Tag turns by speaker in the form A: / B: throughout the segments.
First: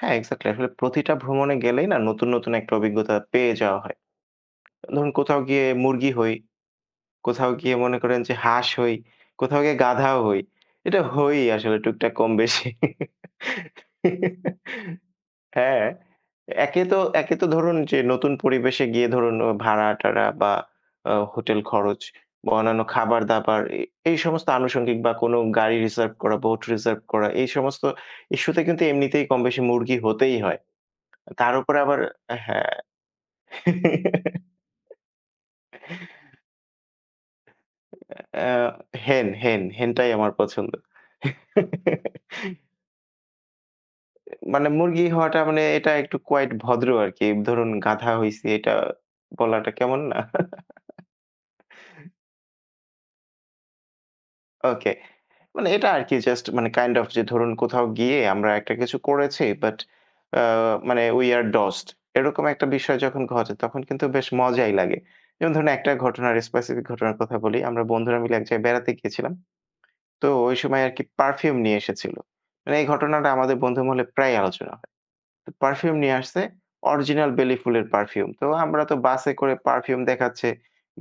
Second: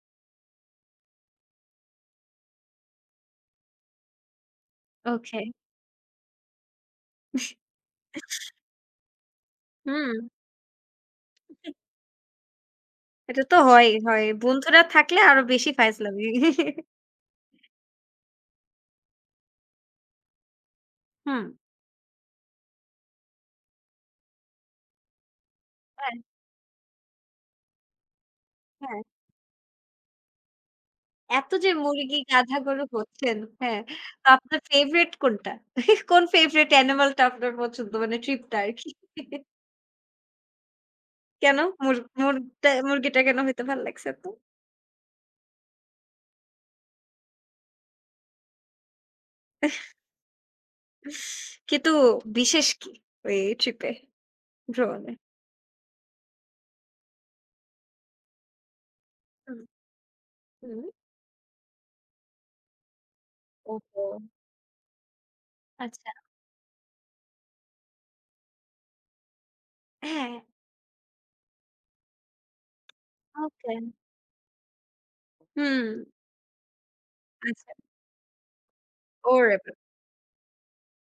A: হ্যাঁ এক্সাক্টলি। আসলে প্রতিটা ভ্রমণে গেলেই না নতুন, নতুন একটা অভিজ্ঞতা পেয়ে যাওয়া হয়। ধরুন কোথাও
B: ওকে।
A: গিয়ে মুরগি হই। কোথাও গিয়ে মনে করেন যে হাঁস হই, কোথাও গিয়ে গাধাও
B: হুম।
A: হই। এটা হয়ই
B: হুম।
A: আসলে টুকটাক কম বেশি।
B: এটা তো হয়ই হয়। বন্ধুরা থাকলে আরো বেশি
A: হ্যাঁ,
B: ফাইজলামি।
A: একে তো একে তো ধরুন যে নতুন পরিবেশে গিয়ে ধরুন ও ভাড়া টারা বা আ
B: হুম।
A: হোটেল খরচ বা অন্যান্য খাবার দাবার এ এই সমস্ত আনুষঙ্গিক বা কোনো গাড়ি রিজার্ভ
B: হ্যাঁ।
A: করা বোট রিজার্ভ করা এই সমস্ত ইস্যুতে কিন্তু
B: হ্যাঁ।
A: এমনিতেই কমবেশি মুরগি হতেই হয়।
B: এত
A: তার
B: যে
A: উপরে আবার
B: মুরগি, গাধা,
A: হ্যাঁ।
B: গরু হচ্ছেন। হ্যাঁ। তো আপনার ফেভারাইট কোনটা? কোন ফেভরাইট অ্যানিমালটা আপনার পছন্দ? মানে ট্রিপ
A: আ
B: টা আরকি।
A: হেন, হেন, হেন টাই আমার পছন্দ।
B: কেনো? মুর মুরগ মুরগিটা কেনো হইতে ভাল লাগছে এত?
A: অ্যা মানে মুরগি হওয়াটা মানে এটা একটু কুয়াইট ভদ্র আরকি। ধরুন গাধা হইছি এইটা বলাটা কেমন না?
B: কিন্তু বিশেষ কি? ওই ট্রিপে,
A: ওকে
B: ভ্রমণে?
A: মানে এটা আরকি জাস্ট মানে কাইন্ড অফ যে ধরুন কোথাও গিয়ে আমরা একটা কিছু করেছি
B: হুম,
A: বাট আ
B: হুম।
A: মানে উই আর ডসড এরকম একটা বিষয় যখন ঘটে তখন
B: ওহো।
A: কিন্তু বেশ মজাই লাগে। যেমন ধরুন একটা
B: আচ্ছা।
A: ঘটনার স্পেসিফিক ঘটনার কথা বলি, আমরা বন্ধুরা মিলে এক জায়গায় বেড়াতে গিয়েছিলাম। তো
B: হ্যাঁ।
A: ঐ সময় আরকি পারফিউম নিয়ে এসেছিল। মানে এই ঘটনাটা আমাদের
B: ওকে।
A: বন্ধু মহলে প্রায়ই আলোচনা হয়। পারফিউম
B: হুম।
A: নিয়ে আসছে অরিজিনাল বেলি
B: আচ্ছা।
A: ফুলের পারফিউম। তো আমরা তো বাসে
B: ও।
A: করে
B: [unintelligible]
A: পারফিউম দেখাচ্ছে,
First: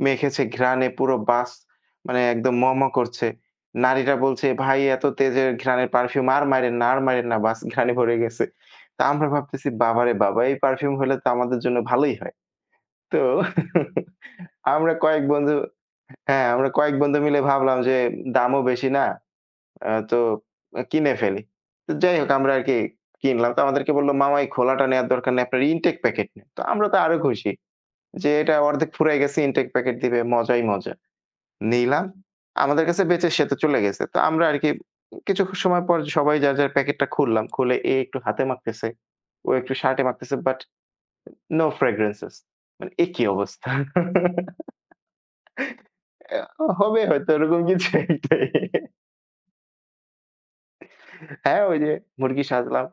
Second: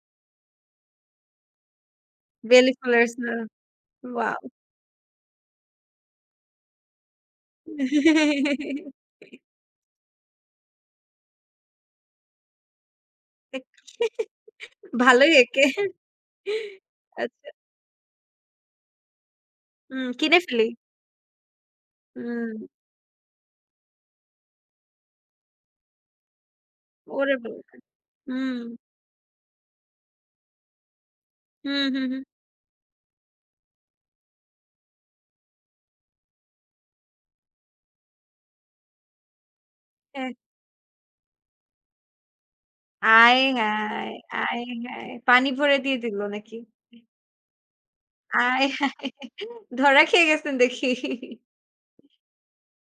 A: মেখেছে ঘ্রাণ পুরো বাস মানে একদম ম,
B: বেলি
A: ম
B: ফুলের
A: করছে।
B: স্মেল,
A: নারীরা
B: ওয়াও।
A: বলছে ভাই এত তেজের ঘ্রাণের পারফিউম আর মাইরেন না আর মাইরেন না বাস ঘ্রাণে ভরে গেছে। তো আমরা ভাবতেছি বাবারে বাবা এই পারফিউম হলে তো আমাদের জন্য ভালোই হয়। তো আমরা কয়েক
B: ভালই
A: বন্ধু
B: একে।
A: হ্যাঁ আমরা কয়েক বন্ধু মিলে
B: আচ্ছা।
A: ভাবলাম যে দামও বেশি না। আ
B: উম
A: তো
B: কিনে ফেলি।
A: অ্যা কিনে ফেলি। তো যাইহোক আমরা
B: উম।
A: আরকি কিনলাম। তো আমাদেরকে বলল মামা এই খোলাটা নেয়ার দরকার নাই। আপনার ইনটেক প্যাকেট নেন। তো আমরা তো আরো
B: ওরে
A: খুশি
B: [unintelligible]
A: যে এটা
B: হুম।
A: অর্ধেক ফুরাই গেছে ইনটেক প্যাকেট দিবে মজাই মজা।
B: হুম,
A: নিলাম,
B: হুম, হুম।
A: আমাদের কাছে বেঁচে সে তো চলে গেছে। তো আমরা আরকি কিছু সময় পর সবাই যার, যার প্যাকেটটা খুললাম খুলে এ একটু হাতে মাখতেছে, ও একটু শার্টে
B: হ্যাঁ।
A: মাখতেছে বাট নো ফ্রেগ্রেন্সেস মানে এ কি
B: আয়
A: অবস্থা?
B: হায়, আয় হায় পানি ভরে দিয়ে দিলো
A: অ্যা
B: নাকি?
A: হবে হয়তো এরকম কিছু একটাই।
B: আয় হায় ধরা খেয়ে গেছেন দেখি।
A: হ্যাঁ, ঐ যে মুরগি সাজলাম।